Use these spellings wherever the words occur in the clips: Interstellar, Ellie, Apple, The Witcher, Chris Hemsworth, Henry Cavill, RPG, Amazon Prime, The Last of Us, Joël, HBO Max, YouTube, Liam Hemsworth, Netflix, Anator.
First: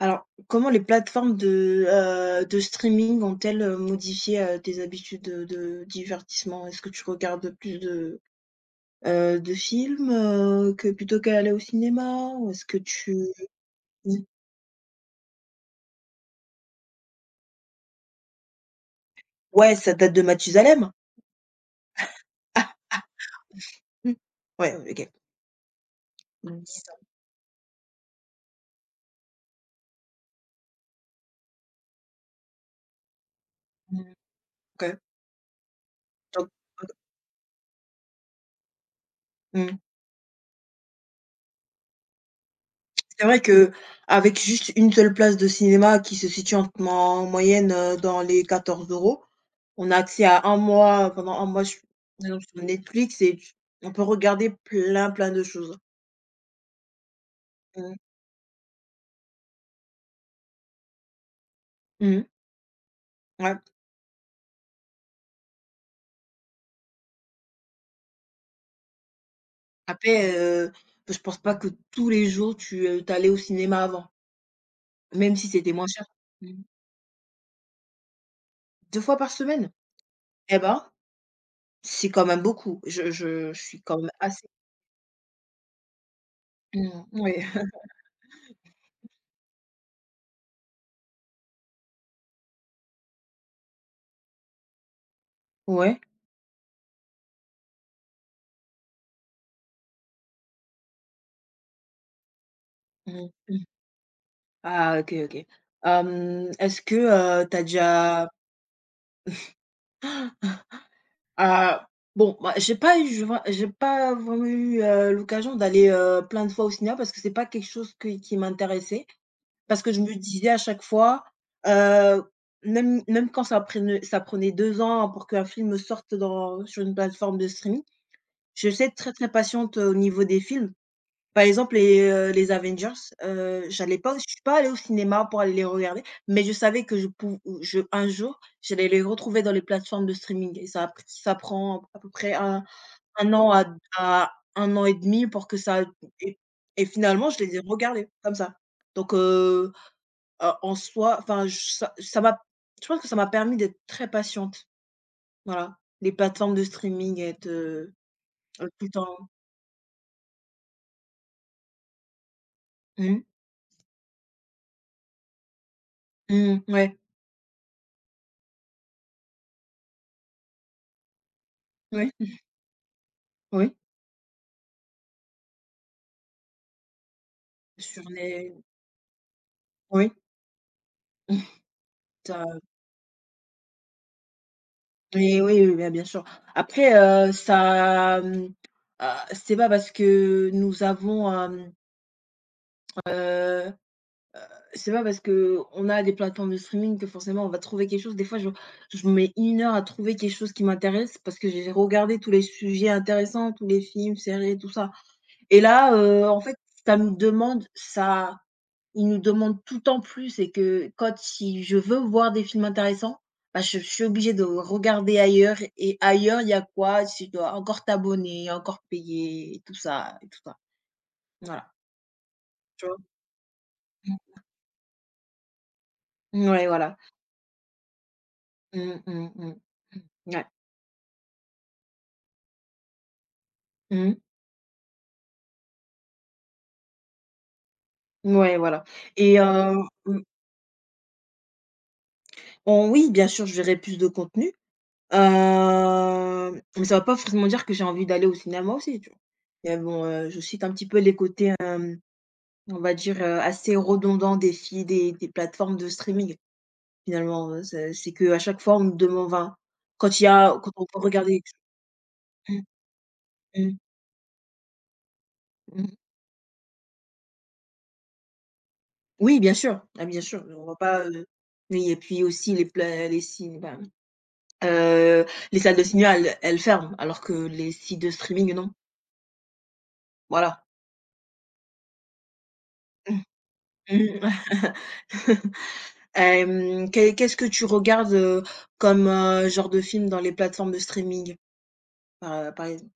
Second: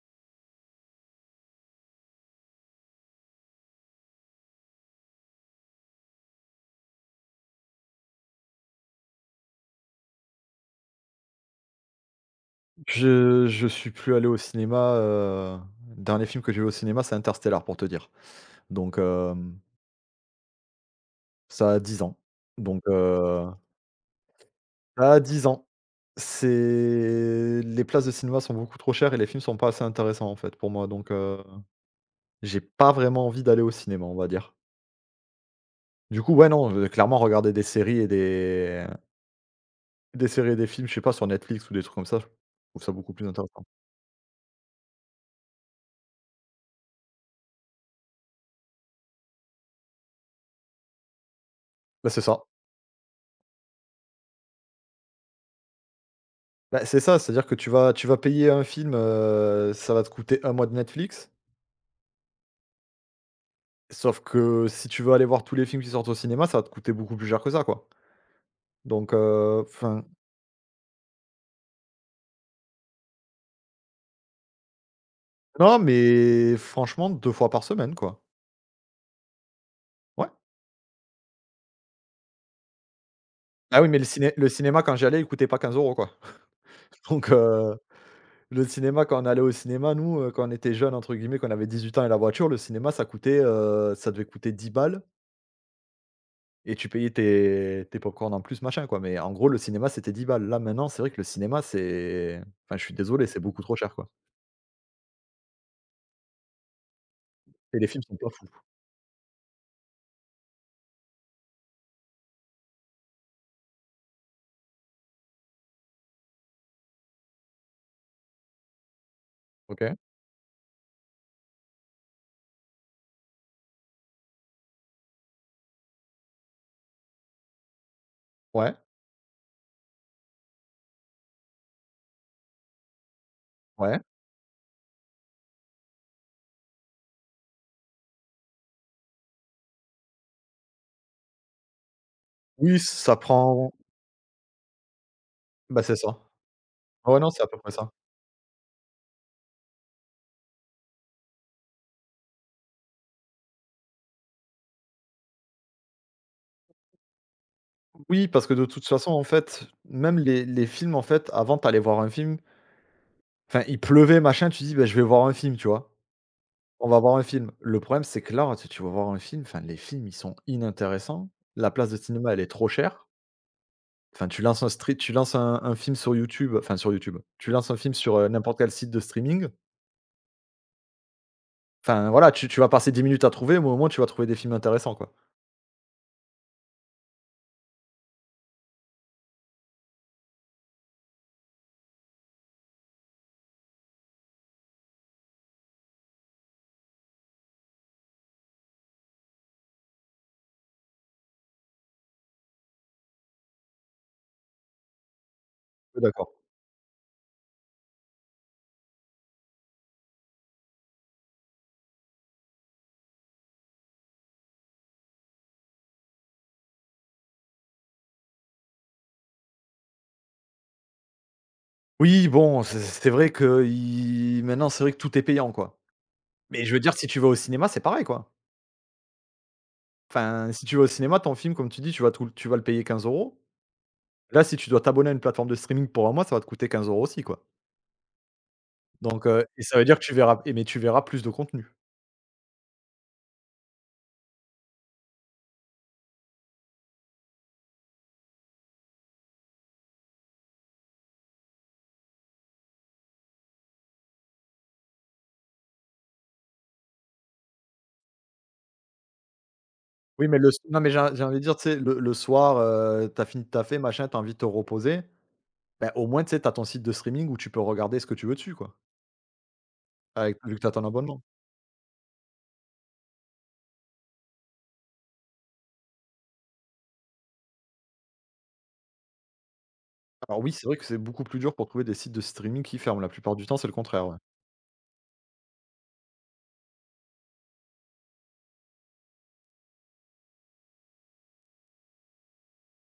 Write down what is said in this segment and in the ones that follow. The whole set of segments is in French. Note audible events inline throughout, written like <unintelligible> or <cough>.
Alors, comment les plateformes de streaming ont-elles modifié, tes habitudes, de divertissement? Est-ce que tu regardes plus de films, que plutôt qu'aller au cinéma? Ou est-ce que tu Je suis plus mmh, allé au cinéma, dernier film que j'ai vu au cinéma, c'est Interstellar pour te dire. Donc, hem, ouais, ça date de Mathusalem? Ça a 10 ans. Ah, Donc, mmh, ouais, ça OK. a 10 ans. 10 ans, C'est les places de cinéma sont beaucoup trop chères et les films sont pas assez intéressants, en fait, pour moi. Donc, j'ai pas vraiment envie d'aller au cinéma, mmh, on va dire. OK. Du coup, ouais, Donc, non, OK. clairement regarder des séries et Mmh. Des films, je sais pas, sur Netflix ou des trucs comme ça, je trouve ça beaucoup C'est plus vrai intéressant. que avec juste une seule place de cinéma qui se situe en moyenne, dans les 14 euros, on a accès à un mois su Bah, c'est par ça. exemple sur Netflix et tu on peut regarder plein, plein de choses. Bah, c'est ça, c'est-à-dire que tu vas Mmh. tu vas payer un film, ça va te coûter un mois de Netflix, Mmh. Ouais. sauf que si tu veux aller voir tous les films qui sortent au cinéma, ça va te coûter beaucoup plus cher que ça, quoi. Enfin, Après, je pense pas que tous les jours tu au cinéma avant, même si c'était non, moins cher. Mmh. mais franchement 2 fois par semaine, quoi. 2 fois par semaine? Ouais. Eh ben, c'est quand même beaucoup. Je Ah suis oui, mais quand même assez le cinéma quand j'y allais, il coûtait pas 15 euros, quoi. mmh, <laughs> Donc oui. <laughs> heu, le cinéma quand on allait au cinéma, nous, quand on était jeunes, entre guillemets, qu'on avait 18 ans et la voiture, le cinéma ça coûtait, ça devait coûter 10 balles. Ouais. Et tu payais tes pop en plus, machin, quoi, mais en gros, le cinéma, c'était 10 balles. Là, maintenant, c'est vrai que le cinéma, c'est, enfin, je suis désolé, c'est beaucoup Mmh. trop cher, quoi, Ah, OK, OK. Hem, est-ce que, tu as et les films sont déjà pas fous. ah, bon, bah, j'ai pas vraiment eu, l'occasion d'aller, plein de fois au cinéma parce que c'est pas quelque chose que qui m'intéressait. Parce que OK. je me disais à chaque fois, heu, même quand ça prenait 2 ans pour qu'un film sorte dans sur une plateforme de streaming, je Ouais, sais être très, très patiente, au niveau des films. Par exemple, les Avengers, j'allais ouais. pas je suis pas allée au cinéma pour aller les regarder, mais je savais que je pou je un jour, j'allais les retrouver dans les plateformes de streaming et ça a pris ça prend à peu près un Oui, ça 1 an prend, à 1 an et demi pour que bah, ça c'est ça. et et Ouais, non, finalement je c'est à les peu ai près ça. regardés comme ça. Donc en soi, enfin j ça m'a je pense que ça m'a permis d'être très patiente, voilà. Les plateformes de streaming Oui, parce que de toute tout le façon, temps en fait, même les films, en fait, avant, tu voir un film, mmh, enfin, il pleuvait, machin, tu dis: bah je vais voir un film», tu vois? mmh, On ouais, va voir un film. Le problème, c'est que là, tu vas voir un film, enfin, les films, ils sont inintéressants. La place de ouais, cinéma, elle est trop chère. oui. Enfin, tu lances un film sur YouTube, enfin sur YouTube, tu lances un film Sur sur, n'importe les quel site de streaming, oui. enfin voilà, Ça tu vas passer 10 minutes à trouver, mais au moins tu vas trouver des films intéressants, quoi. oui, oui, oui, bah, bien sûr. Après, heu, ça, mmh, c'est pas parce que heu, c'est pas parce que on a des plateformes de streaming que forcément on va trouver quelque chose. Des fois, je mets une heure à trouver quelque chose qui m'intéresse parce que j'ai regardé tous les sujets intéressants, tous les films, séries, tout ça et là, Oui, d'accord. en fait, ça me demande ça ils nous demandent tout en plus et que quand si je veux voir des films intéressants, bah, je suis obligée de regarder ailleurs et ailleurs, il y a quoi? Tu dois encore t'abonner, encore payer et tout ça et tout ça. Voilà, Oui, bon, c'est tu vois? c'est vrai qu'il maintenant, c'est vrai que tout est payant, quoi. Mmh, Mais ouais, je veux dire, voilà. si tu vas au cinéma, c'est pareil, quoi. Mmh, mmh, mmh. Mmh. Ouais. Enfin, si tu vas au cinéma, ton film, comme tu dis, tu vas le payer 15 euros. Mmh. Là, si tu dois t'abonner à une plateforme de streaming pour un mois, ça va te coûter 15 euros aussi, quoi. Ouais, voilà. Et heu, Et ça veut dire que tu mmh, verras et mais tu verras plus de contenu. oh oui, bien sûr, je verrai plus de contenu, mais ça va pas forcément dire que j'ai envie d'aller au cinéma aussi, tu vois? Mais bon, je cite un petit peu les côtés, on va dire, assez redondant des fi des plateformes de streaming. Finalement, c'est que à chaque fois on nous demande enfin, quand il y Oui, mais le s a quand non, on mais peut j'ai envie de regarder dire, tu sais, le soir, mmh, tu fini de mmh, taffer, machin, t'as envie de te reposer. Ben, mmh. au moins, tu sais, t'as ton site de streaming où tu peux regarder ce que tu veux dessus, quoi, Oui, bien sûr, ah bien avec sûr, vu que on t'as va ton pas, abonnement. Oui et puis aussi les pla les si bah, heu, les salles de cinéma elles ferment alors que les sites de streaming non, Alors oui, voilà. c'est vrai que c'est beaucoup plus dur pour trouver des sites de streaming qui ferment. La plupart du temps, c'est le contraire, Mmh, ouais. mmh. Hem, qu'est <laughs> qu'est-ce que tu regardes, comme, genre de film dans les plateformes de streaming? Par, par exemple?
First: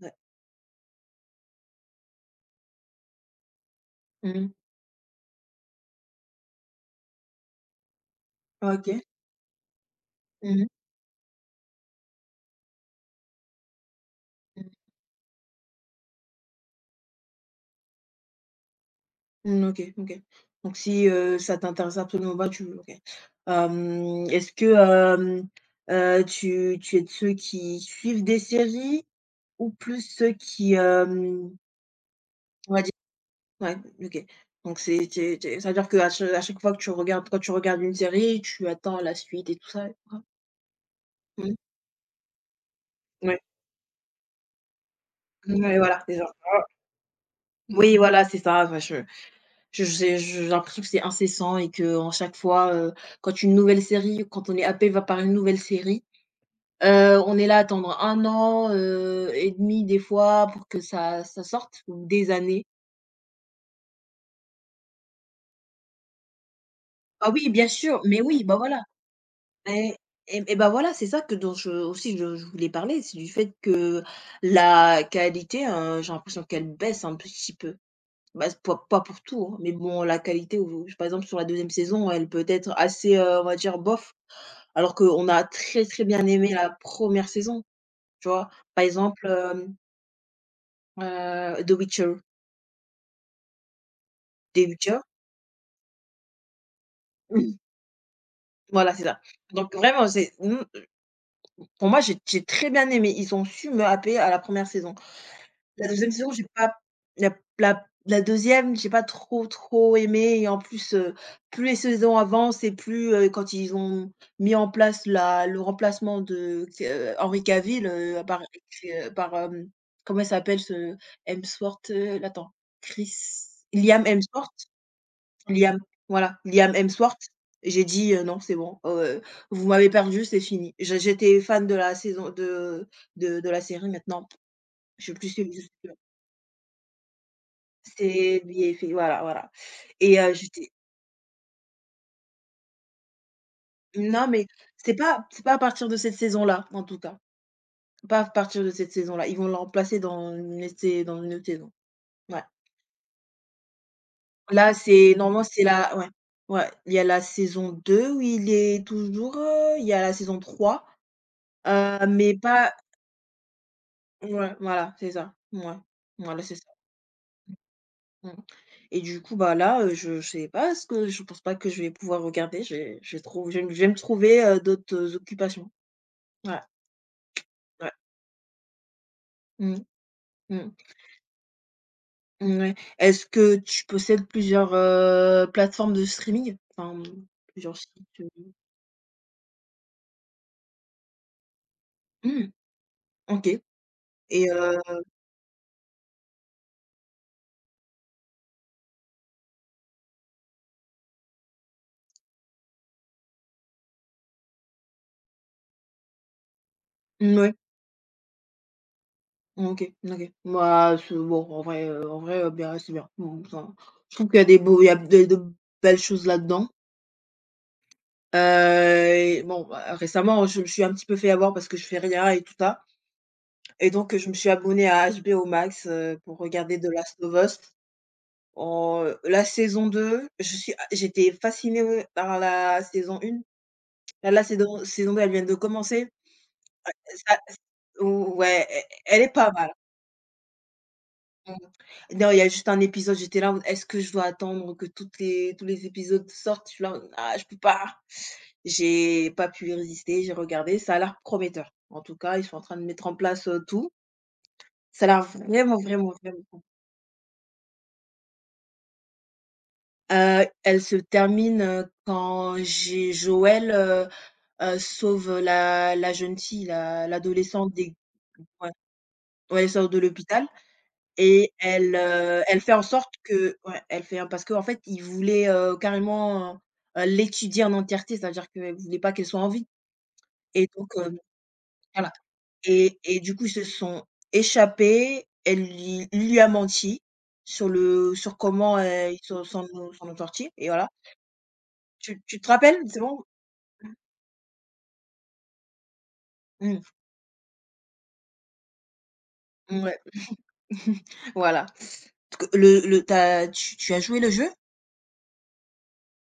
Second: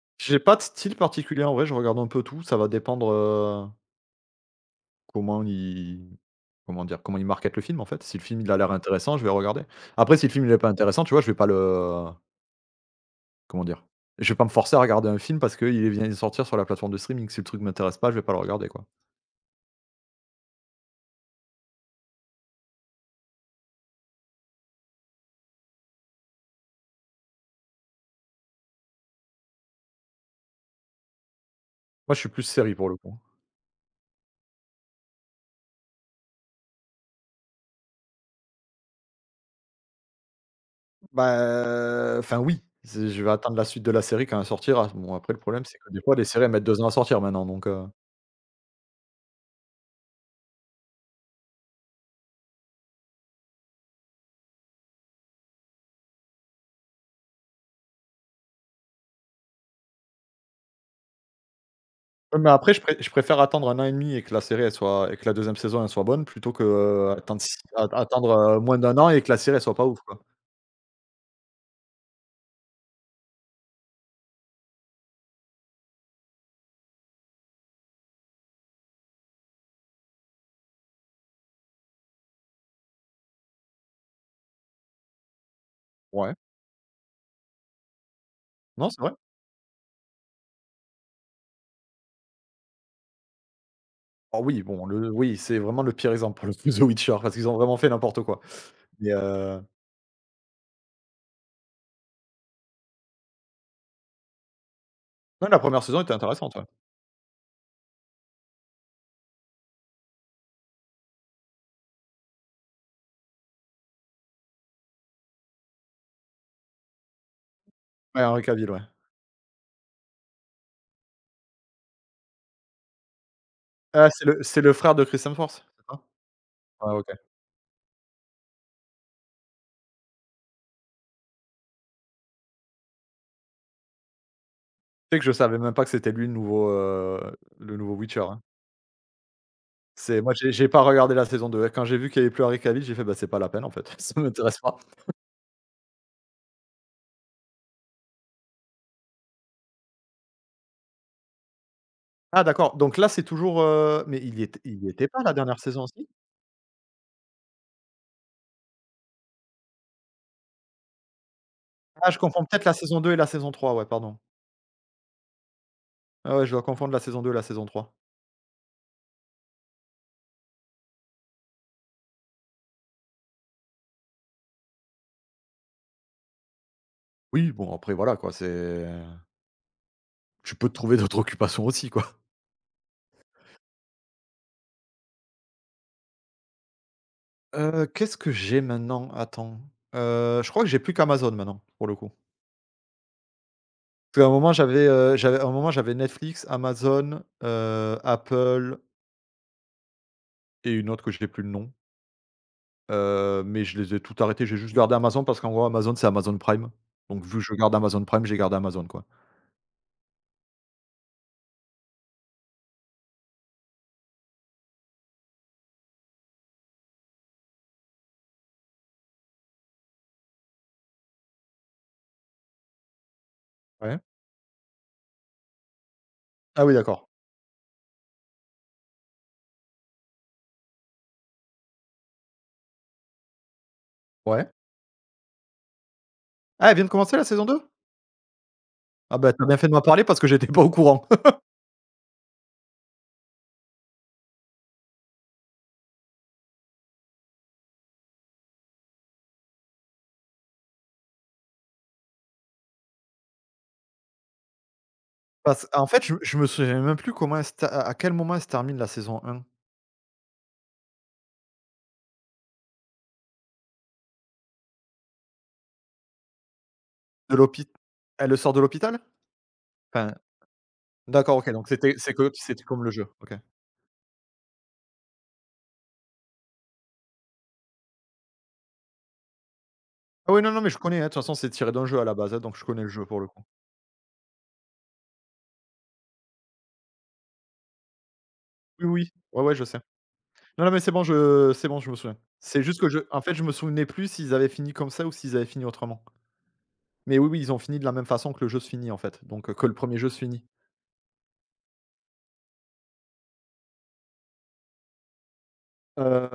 Ouais. J'ai pas de style particulier, en vrai, je regarde un peu tout. Ça va dépendre, Mmh. comment ils comment dire? Comment ils marketent le film, en fait. Si le film, il a l'air OK. intéressant, je vais regarder. Après, si le film, il est Mmh mh. pas intéressant, tu vois, je vais pas le. Comment dire? Je vais pas me Mmh. forcer à regarder un film parce qu'il vient de sortir sur la plateforme de streaming. Si le truc m'intéresse pas, je vais pas le regarder, quoi. Mmh, OK, OK. Donc si, ça t'intéresse absolument pas, tu OK. Hem, est-ce que, hem, tu es de ceux qui suivent des séries ou plus ceux qui, hem, Moi, je suis plus série on va pour dire le coup. ouais, OK. Donc c'est es ça veut dire qu'à cha à chaque fois que tu regardes quand tu regardes une série, tu attends la suite et tout ça et cetera? Mmh. Bah, enfin, oui, c'est je vais Ouais. attendre la suite de la série quand elle sortira. Bon, après, le problème, c'est Mouais, que des voilà, fois c'est les ça. séries elles mettent 2 ans à sortir maintenant, donc. Oui, voilà, c'est ça, enfin je j'ai l'impression que c'est incessant et que en chaque fois, quand une nouvelle série quand on est happé va par une nouvelle série, on est là à attendre 1 an, et demi des fois pour que ça sorte ou des Ouais, mais années. après, je préfère attendre 1 an et demi et que la série, elle soit et que la deuxième saison, elle soit bonne plutôt que, Ah attendre oui, si bien a sûr, mais attendre, oui, bah, moins voilà. d'un an et que la série, elle soit pas et ouf, quoi. Bah, voilà, c'est ça que dont je aussi je voulais parler, c'est du fait que la qualité, j'ai l'impression qu'elle baisse un petit peu. Bah, c'est pas pas pour tout, hein, mais bon la qualité ou par exemple sur la deuxième saison, elle peut être assez, on va dire bof. Alors qu'on a très, très bien Ouais, aimé la première saison, tu vois? Par non, c'est vrai. exemple, The Witcher, Ah oui, The bon, Witcher. le oui, c'est vraiment le pire exemple pour le coup, The Witcher, parce qu'ils ont Mhm. vraiment fait n'importe quoi. Voilà, c'est Mais, ça. Donc vraiment, c'est mmh, pour moi, j'ai très bien aimé. Ils ont su me happer à la première saison. non, la première La saison deuxième était saison, j'ai intéressante, ouais. pas la la la 2 j'ai pas trop, trop aimé et en plus, plus les saisons avancent et plus, quand ils ont mis en place la le remplacement de q Henry Cavill, Ouais, par Henry Cavill, ouais. q par, hem, comment il s'appelle ce Hemsworth, attends, Chris Liam Ah, c'est Hemsworth, le frère de Chris Hemsworth, Liam, c'est ça? voilà, Liam Ouais, OK. Hemsworth. J'ai dit: non, c'est bon, oh, vous m'avez perdu, c'est fini». Je J'étais fan de la saison de la série, maintenant, je suis Tu sais que je plus savais même pas que <unintelligible> c'était lui le nouveau Witcher, hein. C'est bien fait, voilà, voilà. C'est moi, j'ai j'étais pas regardé la saison deux. Quand j'ai vu qu'il y avait plus Henry Cavill, j'ai fait: «Bah, c'est pas la peine, en fait, <laughs> ça non, mais m'intéresse pas». C'est pas à partir de cette saison-là, en tout cas. Pas à partir de cette saison-là. Ils vont le remplacer dans une autre saison. Ouais. Ah, d'accord, donc là, c'est toujours, mais Là, il y était c'est pas la normalement, dernière c'est saison la ouais, aussi? ouais, il y a la saison 2 où il est toujours, il y a la saison 3, Ah, je mais confonds peut-être la pas saison 2 et la saison trois, ouais, pardon. ouais, voilà, c'est ça. Ouais, Ouais, voilà, ouais, je c'est dois ça. confondre la saison deux et la saison 3. Mmh. Et du coup, bah, là, je sais pas ce que je pense pas que je vais pouvoir regarder. Je vais me trouver, d'autres occupations. Ouais, Oui, bon, ouais. après voilà quoi, c'est Mmh. tu peux Mmh. te trouver d'autres occupations aussi, quoi. Mouais. Est-ce que tu possèdes plusieurs, plateformes de streaming? Enfin, mmh, plusieurs sites, Qu'est-ce que heu? j'ai maintenant? Attends, je crois que j'ai plus qu'Amazon maintenant, pour le coup. Mmh. OK. Parce qu'et heu à un moment j'avais Netflix, Amazon, Apple et une autre que j'ai plus le nom. Mais je les ai tout arrêtés. J'ai juste gardé Amazon parce qu'en gros Amazon, c'est Amazon Prime. Donc vu que je mouais. garde Amazon Prime, j'ai gardé Amazon, quoi. OK, OK. Bah, en vrai, bien, c'est bien. Mmh, ça je trouve qu'il y a de belles choses là-dedans. Et bon, bah, récemment, je me suis un petit peu fait avoir parce que je fais rien et tout ça et Ouais. donc je me suis abonnée à HBO Max, pour Ah oui, regarder The d'accord. Last of Us. En, la saison 2, je suis a j'étais fascinée, ouais, par la saison 1. Là, la Ouais. saison saison 2, elle vient de commencer. Ah, elle vient de commencer la Ça saison deux. ou ouais, e Ah, elle bah, est t'as pas bien fait mal. de m'en parler parce que j'étais pas au courant. <laughs> Mmh. Non, il y a juste un épisode, j'étais là en mode: «Est-ce que je dois attendre que toutes les tous les épisodes sortent?» je suis là en mode: «Ah, je peux pas». J'ai pas pu résister, j'ai regardé, ça a l'air prometteur. En tout cas, ils sont en train de mettre en place, tout. Ça a l'air Parce vraiment, en fait, vraiment, je me vraiment. souviens même plus comment elle se ter à quel moment elle se termine la saison un. Elle se termine, quand j'ai Joël, sauve la jeune fille, la De l'hôpital. l'adolescente des Elle le sort de ouais, l'hôpital? ouais, elle sort de Enfin. l'hôpital D'accord, OK, et donc c'était elle, c'est que elle c'était fait en comme le jeu? sorte OK. que ouais, elle fait hein, parce qu'en fait, ils voulaient, carrément, l'étudier en entièreté, c'est-à-dire qu'elle voulaient pas qu'elle soit en vie Ah oui, non, non, et mais je donc connais, hein, de toute façon, c'est tiré d'un jeu à voilà. la base, hein, donc je connais le jeu pour le du coup. coup, ils se sont échappés. Elle lui il lui a menti sur comment, Oui, oui, ils ouais, se ouais, je s'en sais. sont sont sortis Non, et non, mais voilà. C'est bon, je me souviens. Tu te C'est juste que rappelles? je C'est en bon? fait, je me souvenais plus s'ils avaient fini comme ça ou s'ils avaient fini autrement. Mmh, Mais oui, oui, ils ont fini de la même façon que le jeu se finit, en fait, que le premier mouais. jeu se finit. <laughs> Voilà. Que le t'as tu as joué le jeu? Heu,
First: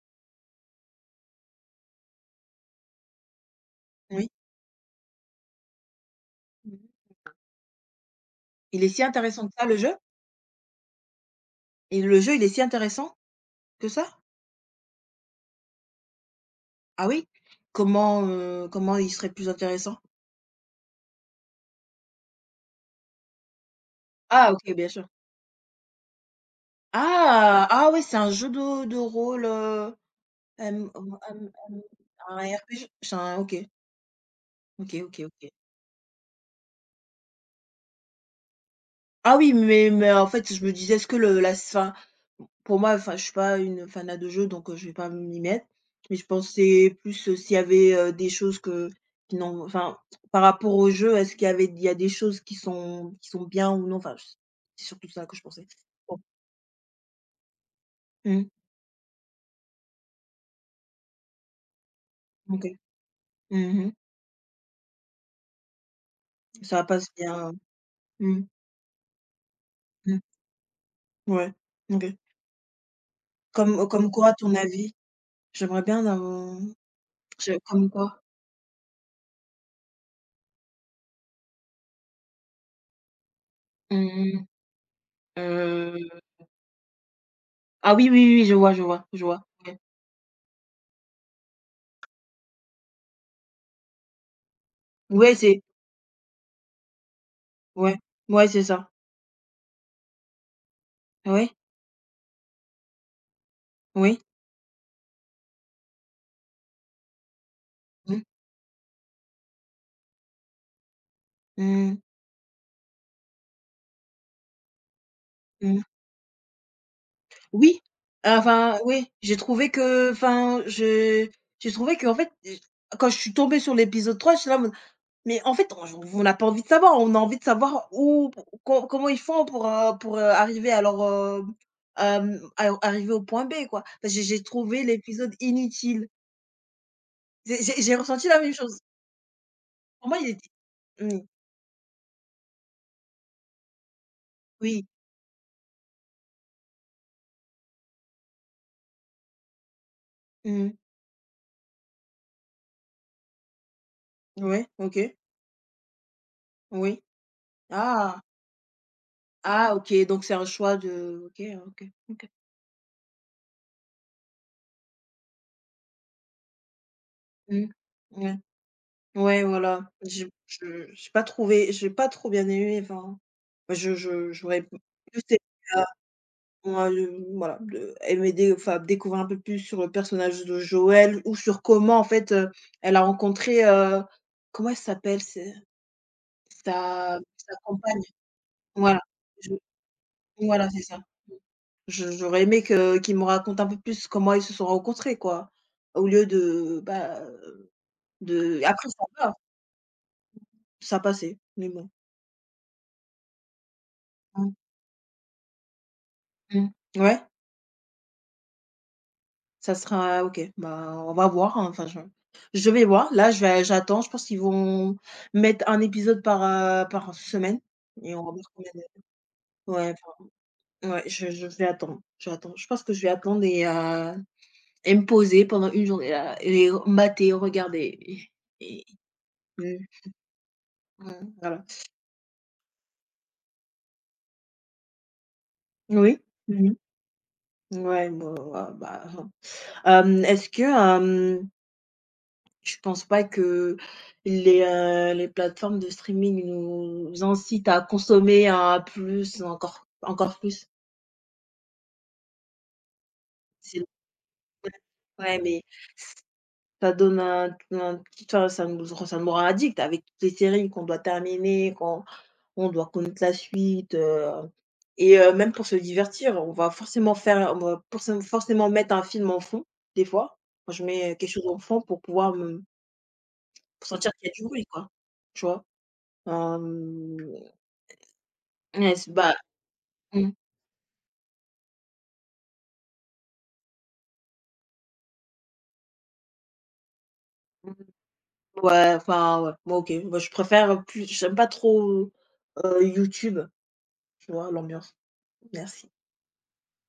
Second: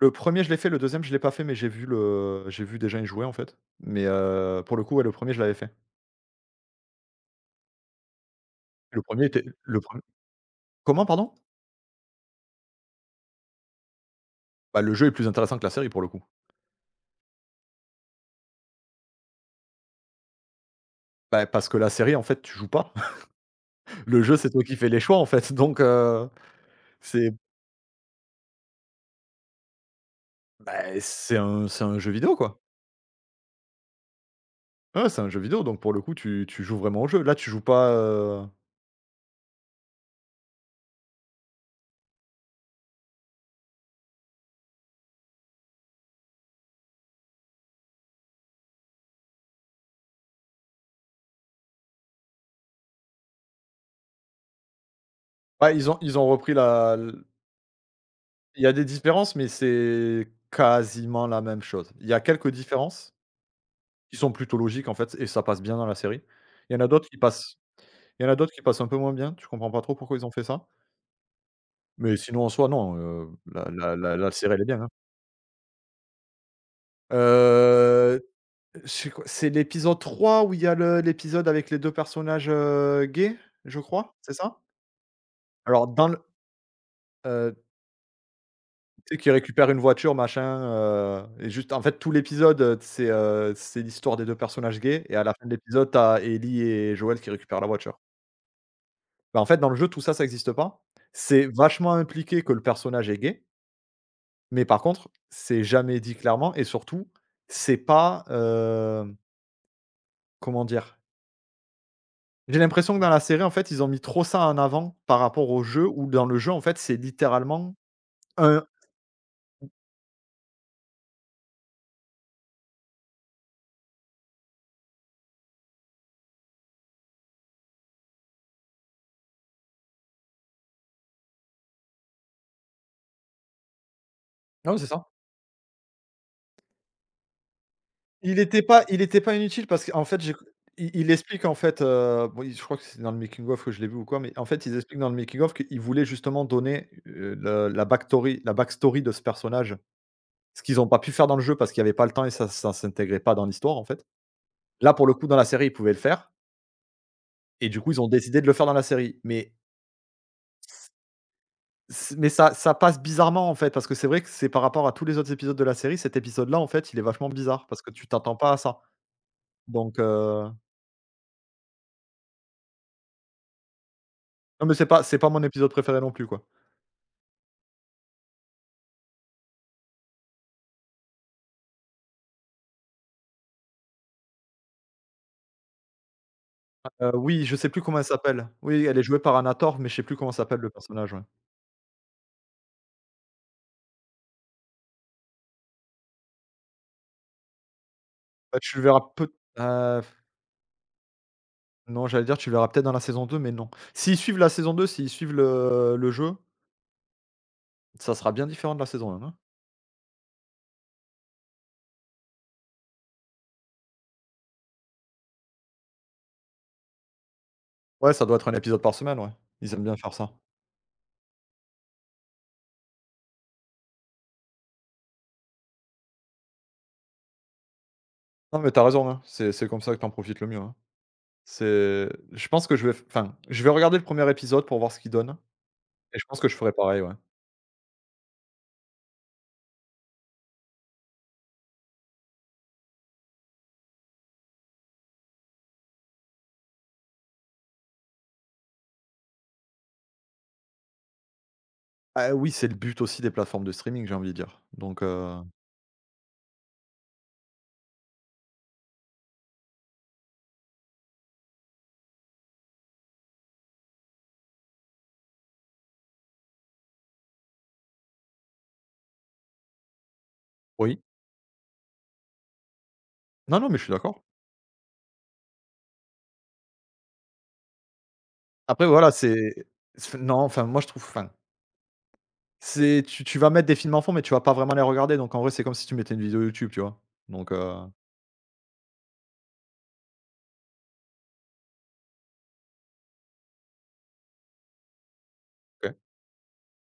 le premier, je l'ai fait, le deuxième, je l'ai pas fait, mais j'ai vu des gens y jouer, en fait. Mais, Oui. Pour le coup, ouais, le premier, je l'avais fait. Mmh. Il est Le si premier était intéressant que ça, le le jeu? prem Comment, pardon? Et le jeu, il est si intéressant que ça? Bah, le jeu est plus intéressant que la série, pour le coup. Ah oui? Comment, comment il serait plus intéressant? Bah, parce que la série, en fait, tu joues pas. Le jeu, c'est Ah toi OK, qui bien fais les sûr. choix, en fait, donc c'est Ah! Ah oui, c'est un jeu de rôle, M bah, M M M c'est un jeu vidéo, un quoi. RPG? C'est un OK. OK, Ouais, OK, c'est un jeu OK. vidéo, donc pour le coup, tu joues vraiment au jeu. Là, tu joues pas, Ah oui, mais en fait, je me disais: «Est-ce que le la fin pour moi, enfin, je suis pas une fanat de jeu donc je vais pas m'y mettre. Mais je pensais plus, s'il y avait, des choses que qui n'ont enfin, par rapport au jeu, est-ce qu'il y avait il y a des choses qui sont bien ou non? Enfin, je c'est surtout ça que je pensais. bah, ils Bon. ont repris la l Mmh. il y a des différences, mais c'est quasiment la même chose. Il y a quelques OK. différences Mmh mh. qui sont plutôt logiques, en fait, et ça passe bien dans la série. Il y en Ça a d'autres passe qui bien, passent il y en a mmh, d'autres qui passent un peu moins bien, tu comprends pas trop pourquoi mmh. ils ont fait ça, Ouais. OK. mais sinon, en soi, non, la Comme, la comme la quoi la à série, ton elle est bien, hein. avis? J'aimerais bien d'un je comme Heu quoi? c'est quoi? C'est l'épisode 3 où il y a le l'épisode avec les 2 personnages, gays, je crois, Mmh c'est mh. ça? Alors dans le heu, Ah oui, oui, oui, oui, je vois, je vois, Tu sais, je qu'ils vois. récupèrent une voiture machin, et juste en fait tout l'épisode, c'est l'histoire des 2 personnages gays et à la Ouais, fin de c'est l'épisode, tu Ellie et Joël qui récupèrent la ouais, voiture. ouais, c'est ça. Bah, en fait dans le jeu tout ça, ça existe pas. C'est Ouais, vachement impliqué que le personnage est gay, oui. mais par contre, c'est jamais dit clairement et surtout, c'est Mmh. pas, comment dire? Mmh. J'ai l'impression que dans la série, en fait, ils ont mis trop ça en avant par rapport au Mmh. jeu où dans le jeu, en fait, c'est littéralement Oui, un enfin, oui, j'ai trouvé que en fait, j quand je suis tombée sur l'épisode 3, j'étais là en mode: «Mais en fait, on n'a pas envie de savoir, on a envie de savoir où co comment ils font pour, arriver à leur, à arriver au point B, quoi». Parce que j'ai non, trouvé c'est ça. l'épisode inutile. J'ai ressenti il la même était chose. pas il était pas inutile parce qu'en Pour moi, fait, il j'ai était il mmh, explique, en fait, bon, il je crois que c'est dans le making of que je l'ai vu ou quoi, mais en fait, ils oui, expliquent dans le making of qu'ils voulaient justement donner, le la backstory de ce personnage, ce mmh, qu'ils n'ont pas pu faire dans le jeu parce qu'il n'y avait pas le temps et ça s'intégrait pas dans l'histoire, en fait. ouais, Là, pour le OK, coup, dans la série, ils pouvaient le faire oui. et du coup, ils ont Ah! décidé de le faire dans la série, mais Ah OK, donc c'est un choix de OK, OK, C OK. mais ça passe bizarrement, en fait, parce que c'est vrai que c'est par rapport à tous les autres épisodes de la série, cet épisode-là, en fait, il est vachement bizarre Mmh. parce que tu t'attends Ouais. pas à ça. Ouais, voilà. Donc, heu, J'ai pas trouvé j'ai pas trop bien aimé, enfin, je j'aurais non, mais p c'est plus pas aimé, mon épisode heu, préféré non plus, quoi. moi, voilà, de aimer dé enfin, découvrir un peu plus sur le personnage de Joël ou sur comment, en fait, elle a rencontré, comment elle s'appelle? C'est Oui, sa je sais plus comment compagne. elle s'appelle. Oui, elle Voilà, est jouée par je Anator, mais je sais plus comment s'appelle voilà, le c'est ça. personnage, ouais. Je j'aurais aimé que qu'ils me racontent un peu plus comment ils se sont rencontrés, quoi, au lieu de, bah Bah, de tu le après ça verras peut va, heu, ça passait, mais bon. non, j'allais dire tu le verras peut-être dans la saison 2, mais non. S'ils suivent la Mmh saison 2, s'ils suivent le jeu, mh. Ouais, ça sera bien différent de la saison un, hein. ça sera OK, bah, on va voir, hein, je vais voir. Là, je vais j'attends, je pense qu'ils vont mettre un épisode par, par semaine Ouais, et on ça va doit voir être un combien épisode de par semaine, ouais. Ils aiment ouais, bien faire ça. enfin, ouais, je vais attendre, je vais attendre. Je pense que je vais attendre et me poser pendant une journée là et mater, regarder Non, mais t'as et raison, hein, c'est comme ça que mmh, tu en profites le mieux, hein. mmh, voilà. C'est Je pense que je vais f enfin, je vais regarder le premier épisode pour voir ce qu'il donne Oui. et je pense que je ferai Mmh. pareil, ouais. Ouais, bah, bah, hem, est-ce que, hem je pense pas que les plateformes de streaming nous incitent à consommer à plus, encore encore plus. Ah oui, c'est le but aussi des plateformes de C'est streaming, j'ai envie de dire, donc, ouais, mais ça donne un petit enfin, ça nous rend addict avec toutes les séries qu'on doit terminer, qu'on on doit connaître la suite, et même pour se divertir, on va forcément faire on va forcément forcément mettre un film en fond, des fois. Moi, je oui. mets quelque chose en fond pour pouvoir me Non, non, mais je pour suis sentir d'accord. qu'il y a du bruit, quoi, tu vois? Hem Après ouais, voilà, c'est bah, c'est mmh, non, enfin, moi je trouve, enfin, c'est tu vas mettre des films enfants, mais tu vas pas vraiment les regarder, donc en vrai, c'est comme si tu mettais une vidéo YouTube, tu vois? Donc mmh, heu, ouais, enfin, ouais. Moi, OK. Moi, je préfère plus j'aime pas trop, YouTube, tu vois? L'ambiance. Merci. OK.